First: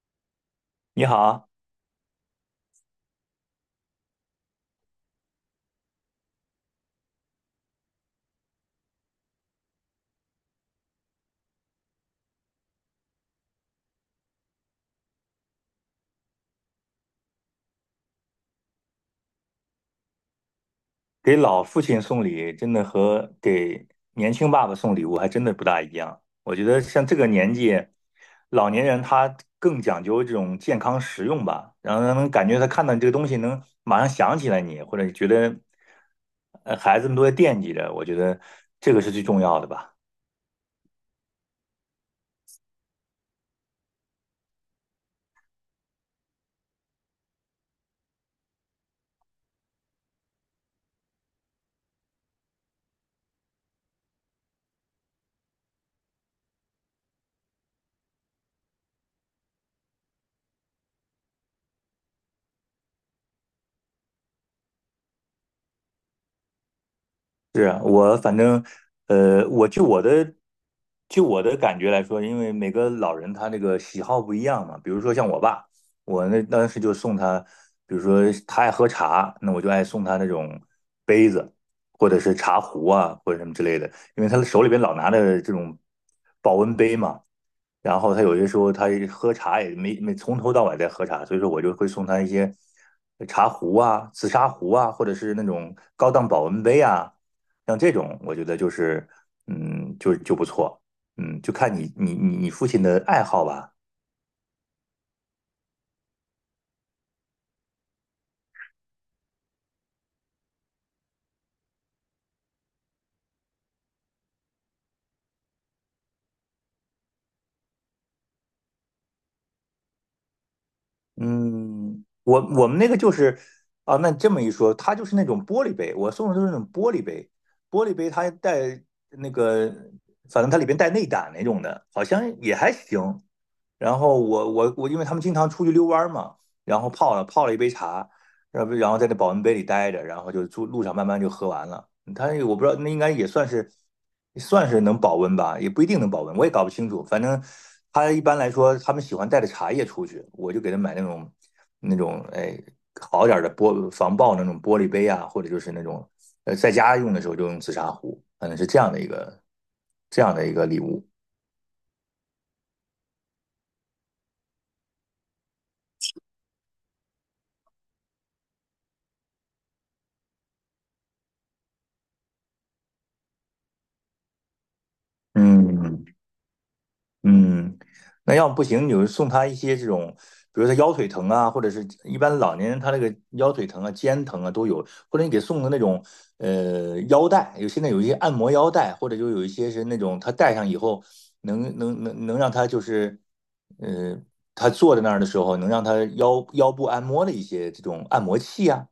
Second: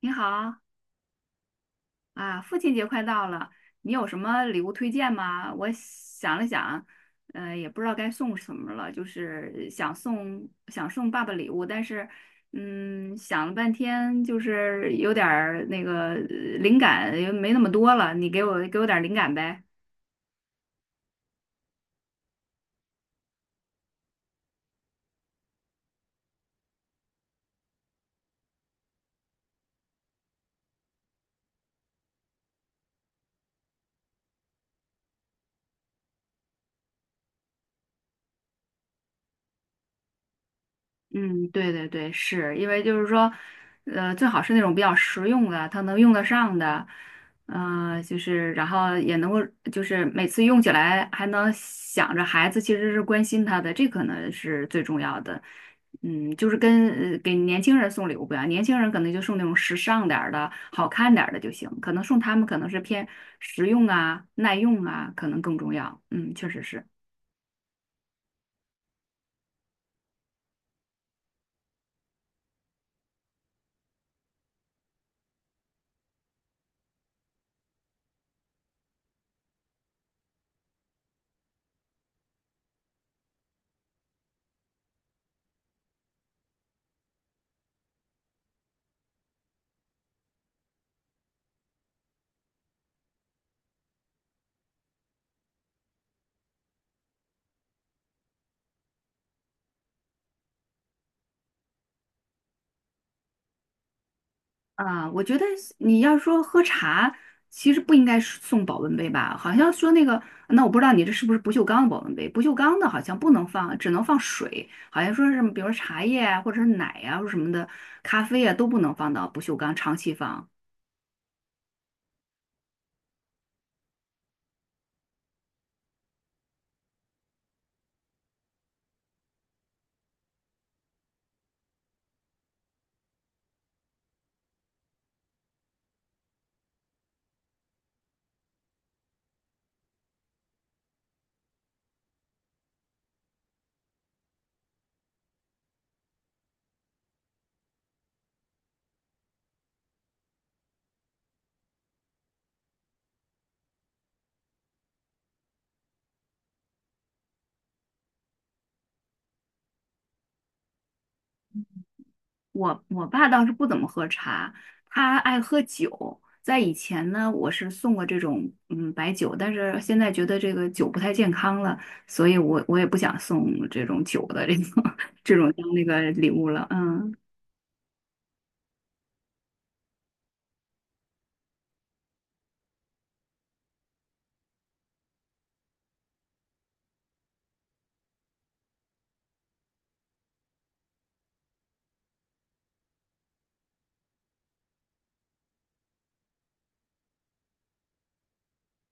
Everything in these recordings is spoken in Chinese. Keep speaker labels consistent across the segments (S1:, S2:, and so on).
S1: 你好
S2: 你好，
S1: 啊，父亲节快到了，你有什么礼物推荐吗？我想了想，也不知道该送什么了，就是想送爸爸礼物，但是，嗯，想了半天，就是有点儿那个灵感也没那么多了，你给我点儿灵感呗。
S2: 给老父亲送礼，真的和给年轻爸爸送礼物还真的不大一样。我觉得像这个年纪，老年人他更讲究这种健康实用吧，然后让人感觉他看到你这个东西能马上想起来你，或者觉得孩子们都在惦记着，我觉得这个是最重要的吧。
S1: 嗯，对对对，是因为就是说，最好是那种比较实用的，他能用得上的，就是然后也能够，就是每次用起来还能想着孩子其实是关心他的，这可能是最重要的。嗯，就是跟给年轻人送礼物不一样，年轻人可能就送那种时尚点儿的、好看点儿的就行，可能送他们可能是偏实用啊、耐用啊，可能更重要。嗯，确实是。
S2: 是啊，我反正，我的，就我的感觉来说，因为每个老人他那个喜好不一样嘛。比如说像我爸，我那当时就送他，比如说他爱喝茶，那我就爱送他那种杯子，或者是茶壶啊，或者什么之类的，因为他手里边老拿着这种保温杯嘛。然后他有些时候他喝茶也没从头到尾在喝茶，所以说我就会送他一些茶壶啊、紫砂壶啊，或者是那种高档保温杯啊。像这种，我觉得就是，就不错，就看你父亲的爱好吧，
S1: 啊，我觉得你要说喝茶，其实不应该是送保温杯吧？好像说那个，那我不知道你这是不是不锈钢的保温杯？不锈钢的好像不能放，只能放水，好像说是比如说茶叶啊，或者是奶啊，或者什么的，咖啡啊都不能放到不锈钢长期放。
S2: 嗯，我们那个就是，啊，那这么一说，它就是那种玻璃杯，我送的都是那种玻璃杯，玻璃杯它带那个，反正它里边带内胆那种的，好像也还行，然后我，因为他们经常出去遛弯嘛，然后泡了一杯茶，然后在那保温杯里待着，然后就路上慢慢就喝完了。他我不知道，那应该也算是能保温吧，也不一定能保温，我也搞不清楚。反正他一般来说，他们喜欢带着茶叶出去，我就给他买那种那种好点儿的玻防爆那种玻璃杯啊，或者就是那种在家用的时候就用紫砂壶，反正是这样的一个礼物。
S1: 我爸倒是不怎么喝茶，他爱喝酒。在以前呢，我是送过这种嗯白酒，但是现在觉得这个酒不太健康了，所以我也不想送这种酒的这种 这种当那个
S2: 嗯。
S1: 礼物了。嗯。
S2: 嗯，那要不行，你就送他一些这种，比如他腰腿疼啊，或者是一般老年人他那个腰腿疼啊、肩疼啊都有，或者你给送的那种腰带，有现在有一些按摩腰带，或者就有一些是那种他戴上以后能让他就是呃他坐在那儿的时候能让他腰部按摩的一些这种按摩器啊，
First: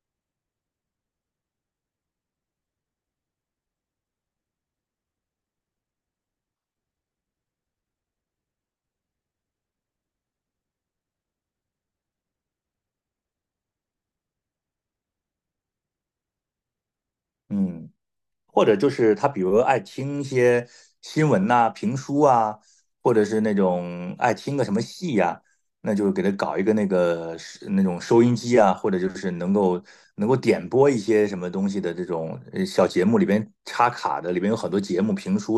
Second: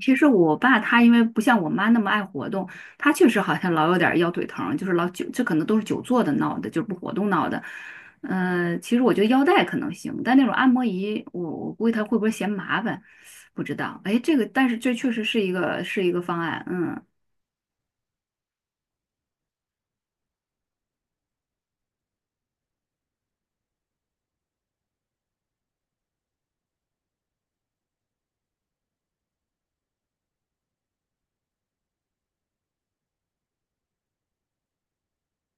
S1: 其实我爸他因为不像我妈那么爱活动，他确实好像老有点儿腰腿疼，就是老久，这可能都是久坐的闹的，就是不活动闹的。嗯，其实我觉得腰带可能行，但那种按摩仪，我估计他会不会嫌麻烦，不知道。哎，这个但是这确实是一个方案，嗯。
S2: 嗯。或者就是他比如爱听一些新闻呐、评书啊，或者是那种爱听个什么戏呀、那就给他搞一个那个是那种收音机啊，或者就是能够点播一些什么东西的这种小节目，里边插卡的，里边有很多节目、评书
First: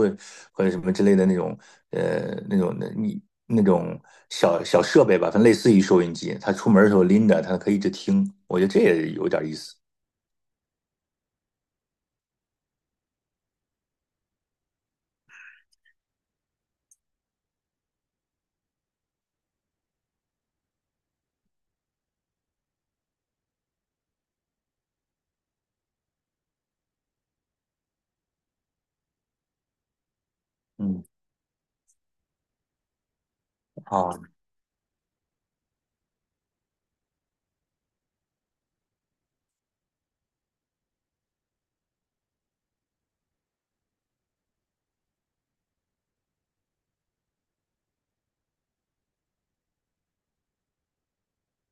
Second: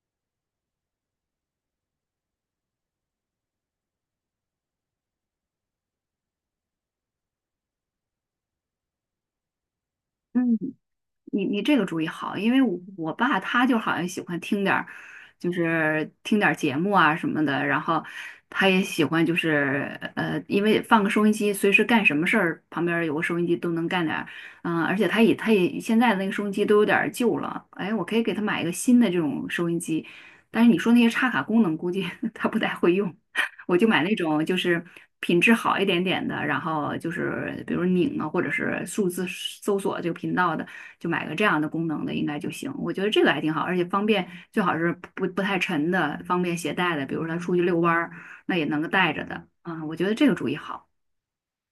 S2: 或者什么之类的那种呃那种的你那种小小设备吧，反正类似于收音机，他出门的时候拎着，他可以一直听，我觉得这也有点意思。
S1: 嗯，你你这个主意好，因为我爸他就好像喜欢听点儿，就是听点儿节目啊什么的，然后他也喜欢就是因为放个收音机，随时干什么事儿旁边儿有个收音机都能干点儿，嗯、而且他也现在的那个收音机都有点儿旧了，哎，我可以给他买一个新的这种收音机，但是你说那
S2: 嗯，
S1: 些插卡功能估计 他不太会用，我就买
S2: 啊，
S1: 那种就是品质好一点点的，然后就是比如拧啊或者是数字搜索这个频道的。就买个这样的功能的应该就行。我觉得这个还挺好，而且方便，最好是不太沉的，方便携带的，比如说他出去遛弯儿，那也能够带着的。啊，我觉得这个主意好。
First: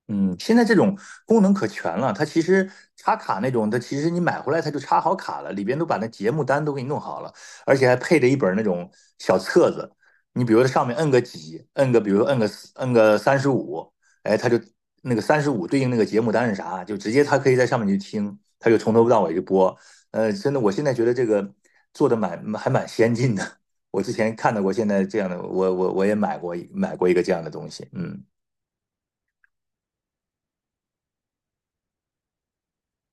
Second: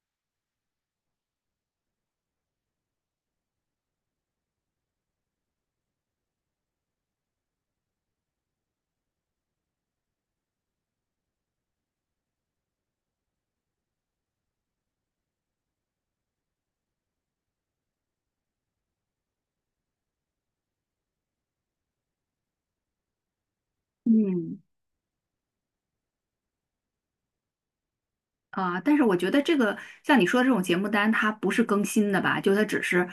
S2: 嗯，现在这种功能可全了，它其实插卡那种，它其实你买回来它就插好卡了，里边都把那节目单都给你弄好了，而且还配着一本那种小册子。你比如说上面摁个几，摁个比如说摁个三十五，哎，它就那个三十五对应那个节目单是啥，就直接它可以在上面去听，它就从头到尾就播。真的，我现在觉得这个做的蛮先进的。我之前看
S1: 嗯。
S2: 到过现在这样的，我也买过一个这样的东西，嗯
S1: 啊，但是我觉得这个像你说的这种节目单，它不是更新的吧？就它只是，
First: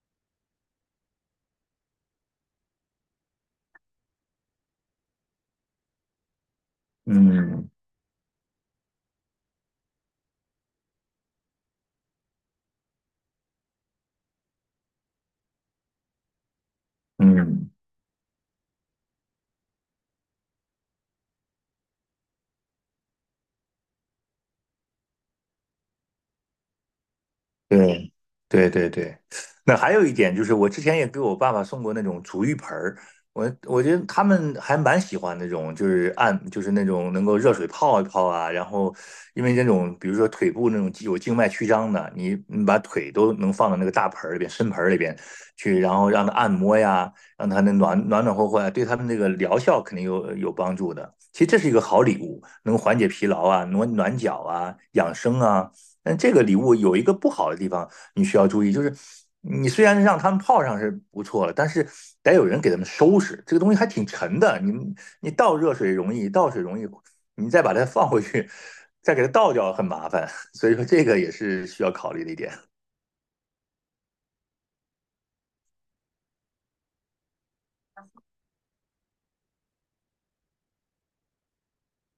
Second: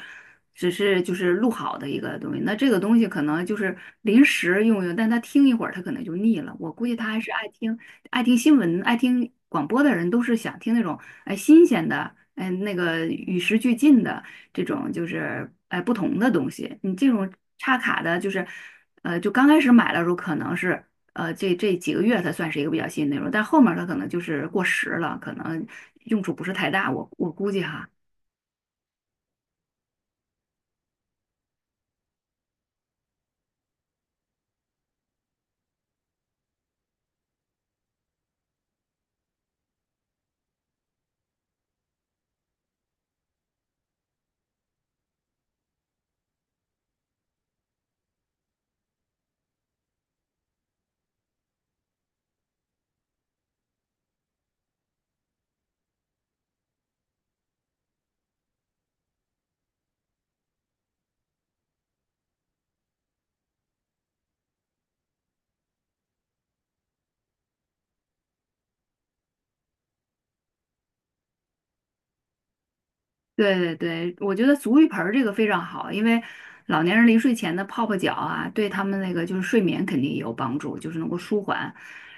S1: 只是就是录好的一个东西。那这个东西可能就是临时用用，但他听一会儿，他可能就腻了。我估计他还是爱
S2: 嗯
S1: 听爱听新闻、爱听广播的人，都是想听那种哎新鲜的，哎那个与时俱进的这种，就是哎不同的东西。你这种
S2: 嗯。
S1: 插卡的，就是就刚开始买的时候可能是。这这几个月它算是一个比较新的内容，但后面它可能就是过时了，可能用处不是太大，我估计哈。
S2: 对对对对，那还有一点就是，我之前也给我爸爸送过那种足浴盆儿，我我觉得他们还蛮喜欢那种，就是那种能够热水泡一泡啊，然后因为那种比如说腿部那种有静脉曲张的，你把腿都能放到那个大盆儿里边、深盆儿里边去，然后让它按摩呀，让它那暖暖和和呀，对他们这个疗效肯定有帮助的。其实这是一个好礼物，能缓解疲劳啊，暖暖脚啊，养生啊。但这个礼物有一个不好的地方。你需要注意，就是你虽然让他们泡上是不错了，但是得有人给他们收拾。这个东西还挺沉的，你你倒热水容易，倒水容易，你再把它放回去，再给它倒掉很麻烦。所以说这个也是需要考虑的一点。
S1: 对对对，我觉得足浴盆儿这个非常好，因为老年人临睡前的泡泡脚啊，对他们那个就是睡眠肯定也有帮助，就是能够舒缓，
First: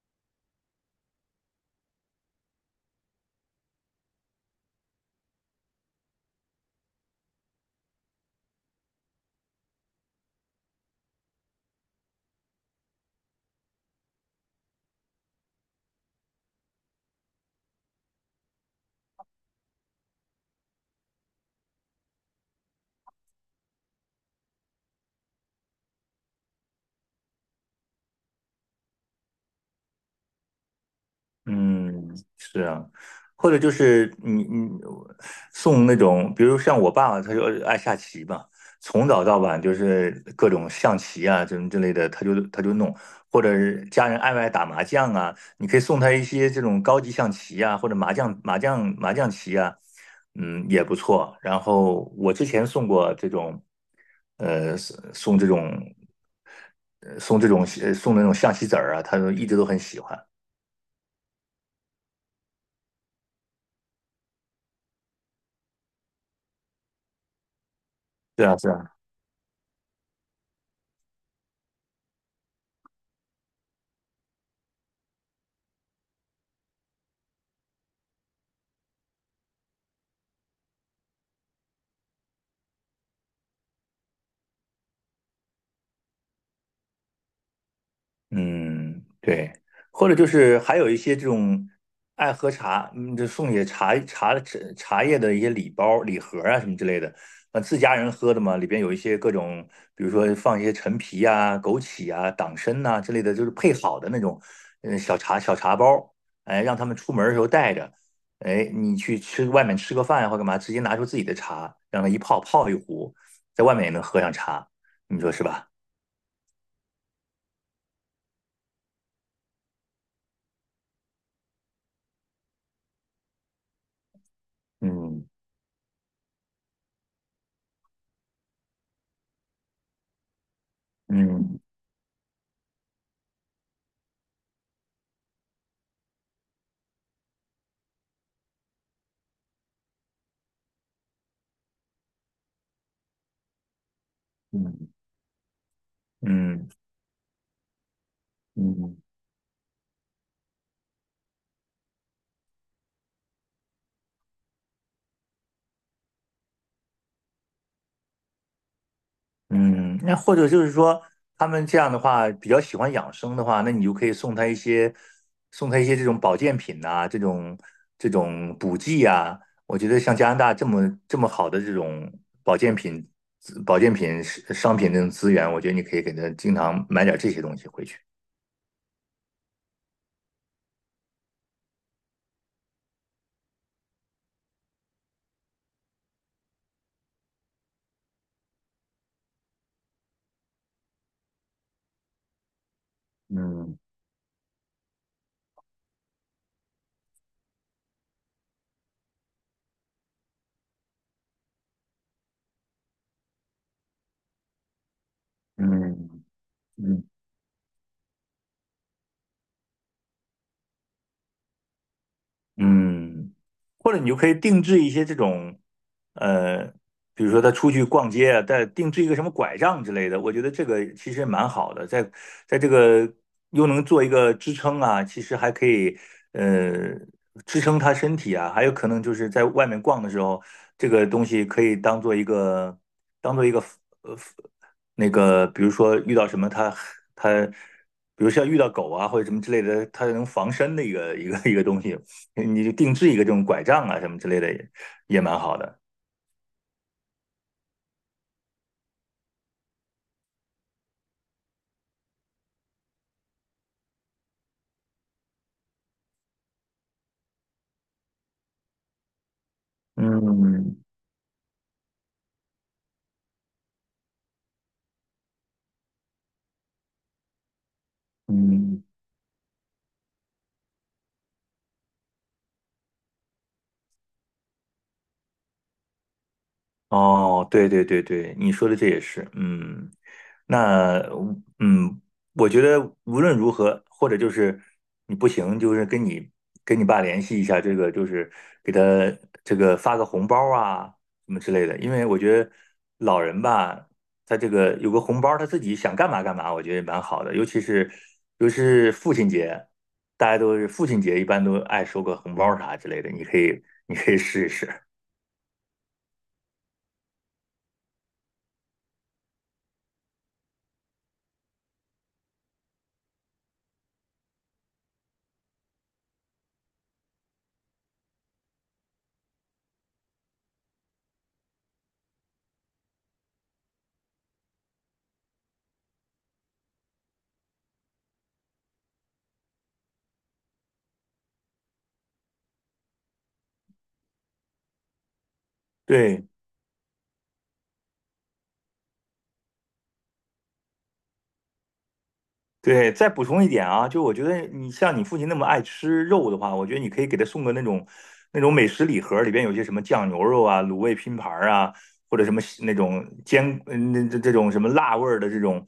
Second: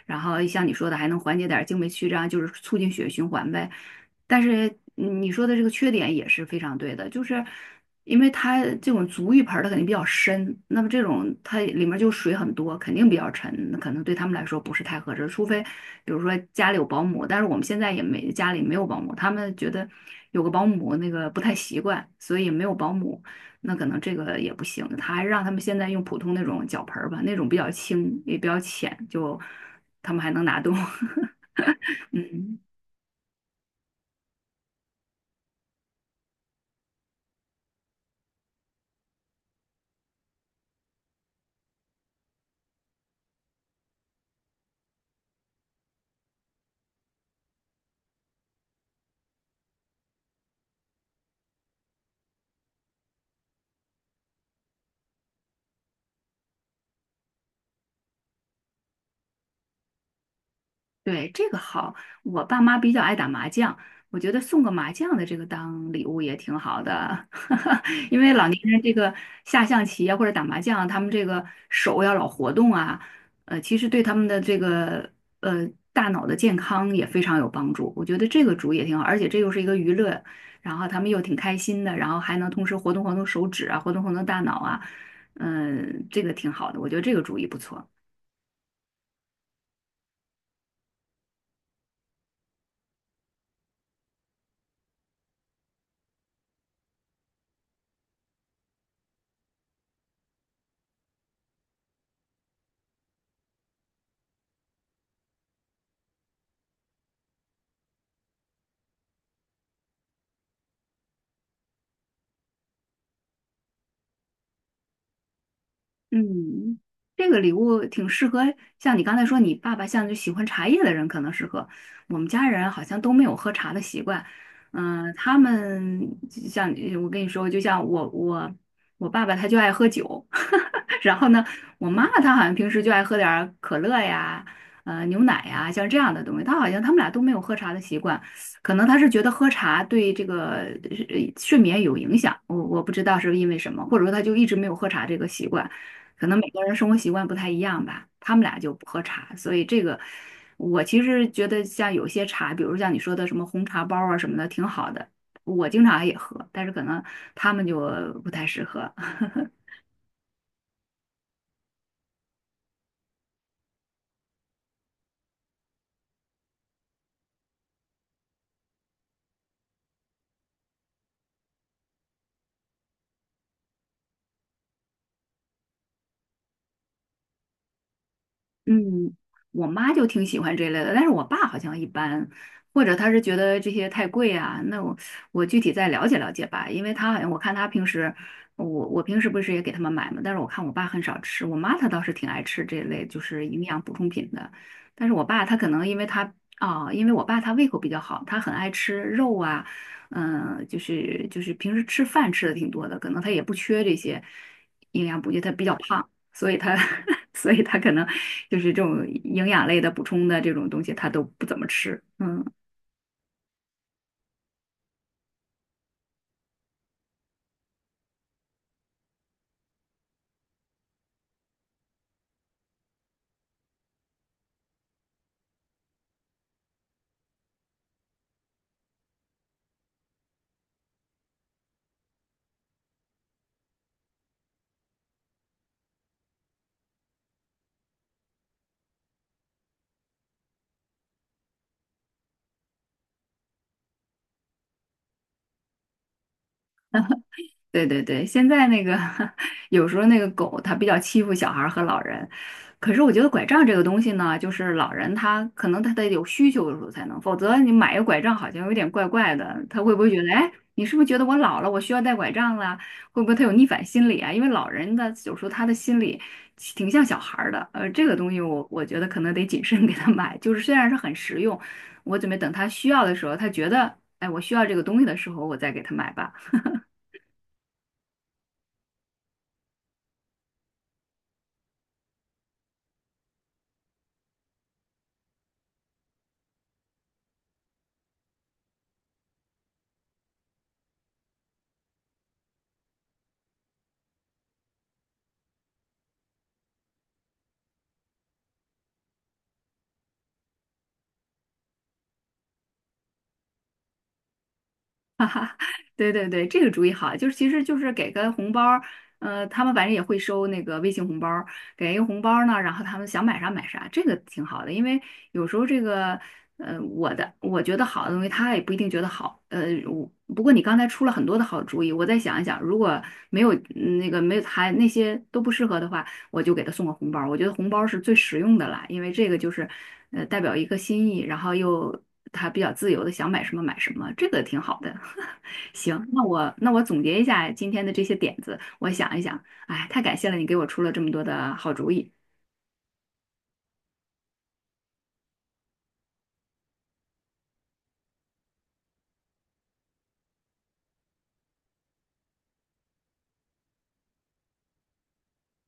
S1: 然后像你说的还能缓解点儿经脉曲张，就是促进血液循环呗。但是嗯你说的这个缺点也是非常对的，就是因为它这种足浴盆儿它肯定比较深，那么这种它里面就水很多，肯定比较沉，那可能对他们来说不是太合适。除非比如说家里有保姆，但是我们现在也没家里没有保姆，他们觉得有个保姆那个不太习惯，所以没有保姆，那可能这个也不行。他还让他们现在用普通那种脚盆儿吧，那种比较轻也比较浅，就他们还能拿动。
S2: 嗯，
S1: 嗯。
S2: 是啊，或者就是你送那种，比如像我爸爸，他就爱下棋嘛，从早到晚就是各种象棋啊，这种之类的，他就弄，或者是家人爱不爱打麻将啊，你可以送他一些这种高级象棋啊，或者麻将棋啊，嗯，也不错。然后我之前送过这种，送这种，这种那种象棋子儿啊，他都一直都很喜欢。
S1: 对，这个好，我爸妈比较爱打麻将，我觉得送个麻将的这个当礼物也挺好的，因为
S2: 对
S1: 老
S2: 啊，
S1: 年
S2: 是
S1: 人这
S2: 啊。
S1: 个下象棋啊或者打麻将，他们这个手要老活动啊，其实对他们的这个呃大脑的健康也非常有帮助。我觉得这个主意也挺好，而且这又是一个娱乐，然后他们又挺开心的，然后还能同时活动活动手指啊，活动活动大脑啊，嗯、这个挺好的，我觉得这个主意不错。
S2: 嗯，对，或者就是还有一些这种爱喝茶，嗯，就送些茶叶的一些礼包、礼盒啊什么之类的，自家人喝的嘛，里边有一些各种，比如说放一些陈皮啊、枸杞啊、党参呐、之类的，就是配好的那种，嗯，小茶包，哎，让他们出门的时候带着，哎，你去吃外面吃个饭或干嘛，直接拿出自己的茶，让它泡一壶，在外面也能喝上茶，你说是吧？
S1: 嗯，这个礼物挺适合，像你刚才说，你爸爸像就喜欢茶叶的人可能适合。我们家人好像都没有喝茶的习惯，嗯、
S2: 嗯
S1: 他们就像我跟你说，就像我我爸爸他就爱喝酒，然后呢，
S2: 嗯
S1: 我妈妈她好像平时就爱喝点儿可乐呀，牛奶呀，像这样的东西。她好像他们俩都没有喝茶的习惯，可能他是觉得喝茶对这个睡眠有影响，我不知道是因为什么，或者说他就一直没有喝
S2: 嗯。
S1: 茶这个习惯。可能每个
S2: 嗯
S1: 人生活习惯不太一样吧，他们俩就不
S2: 嗯
S1: 喝茶，所以这个我其实觉得像有些茶，比如像你说的什么红茶包啊什么的，挺好的，我经常也喝，但是可能他们就不太适合。
S2: 嗯，那或者就是说，他们这样的话比较喜欢养生的话，那你就可以送他一些这种保健品呐、这种补剂啊。我觉得像加拿大这么好的这种保健品、资保健品是商品这种资源，我觉得你可以给他经常买点这些东西回去。
S1: 嗯，我妈就挺喜欢这类的，但是我爸好像一般，或者他是觉得这些太贵啊。那我具体再了解了解吧，因为他好像我看他平时，我平时不是也给他们买嘛，但是我看我爸很少吃，我妈她倒是挺爱吃这类就是营
S2: 嗯
S1: 养补充品的，但是我爸他可能因为他因为我爸他胃口比较好，他很爱吃肉啊，嗯、就是平时吃饭吃的挺多的，可能他也不缺这些营养补剂，他比较胖。
S2: 嗯
S1: 所以他，
S2: 嗯
S1: 所以他可能就是这种营养类的补充的这种东西，他都不怎么吃。嗯。
S2: 嗯，或者你就可以定制一些这种，呃，比如说他出去逛街啊，带定制一个什么拐杖之类的，我觉得这个其实蛮好的，在这个又能做一个支撑啊，其实还可以呃支撑他身体啊，还有可能就是在外面逛的时候，这个东西可以当做一个呃那个，比如说遇到什么他，比如像遇到狗啊或者什么之类的，它能防身的一个东西。你就定制一个这种拐杖啊什么之类的也蛮好的。
S1: 对对对，现在那个 有时候那个狗它比较欺负小孩儿和老人，可是我觉得拐杖这个东西呢，就是老人他可能他得有需求的时候才能，否则你买一个拐杖好像有点怪怪的，他会不会觉得，哎，
S2: 嗯
S1: 你是不是觉得我老了，我需要带拐杖了？会不会他有逆反心理啊？因为老人的有时候他的心理挺像小孩儿的，这个东西我
S2: 嗯，
S1: 我觉得可能得谨慎 给他买，就是虽然是很实用，我准备等他需要的时候，他觉得，哎，我需要这个东西的时候，我再给他买吧。
S2: 哦，对对对对，你说的这也是，嗯，那嗯，我觉得无论如何，或者就是你不行，就是跟你爸联系一下，这个就是给他这个发个红包啊什么之类的，因为我觉得老人吧，他这个有个红包，他自己想干嘛干嘛，我觉得也蛮好的，尤其是父亲节，大家都是父亲节一般都爱收个红包啥之类的，你可以试一试，
S1: 对对对，这个主意好，就是其实就是给个红包儿，他们反正也会收那个微信红包儿给一个红包儿呢，然后他们想买啥买啥，这个挺好的，因为有时候这个，我觉得好的东西，他也不一定觉得好，我不过你刚才出了很多的好主意，我再想一想，如果没有没有还那些都不适合的话，我就给他送个红包儿我觉得红包儿是最实用的啦，因为这个就是，代表一个心意，然后又他比较自由的想买什么买什么，这个挺好的。行，那
S2: 对。
S1: 我那我总结一下今天的这些点子，我想一想，哎，太感谢了，你给我出了这么多的好主意
S2: 对，再补充一点啊，就我觉得你像你父亲那么爱吃肉的话，我觉得你可以给他送个那种美食礼盒，里边有些什么酱牛肉啊、卤味拼盘啊，或者什么那种煎嗯那这种什么辣味儿的这种，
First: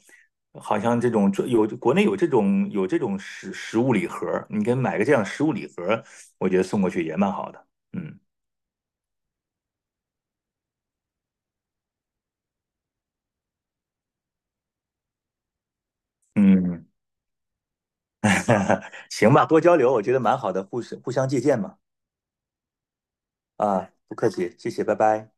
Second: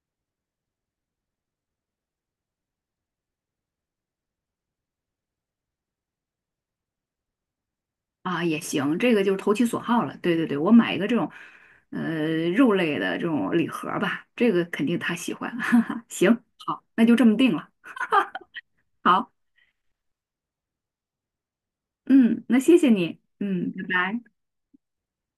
S2: 好像这种有国内有这种有这种食物礼盒，你给买个这样的食物礼盒，我觉得送过去也蛮好的。嗯
S1: 啊，也行，这个就是投其所好了。对对对，我买一个这种，肉类的这种礼盒吧，这个肯定他喜欢。哈哈，行，好，
S2: 嗯，
S1: 那就这么定了。好，
S2: 行吧，多交流，我觉得蛮好的，互相借鉴嘛。
S1: 嗯，那谢谢你，嗯，拜
S2: 啊，不
S1: 拜。
S2: 客气，谢谢，拜拜。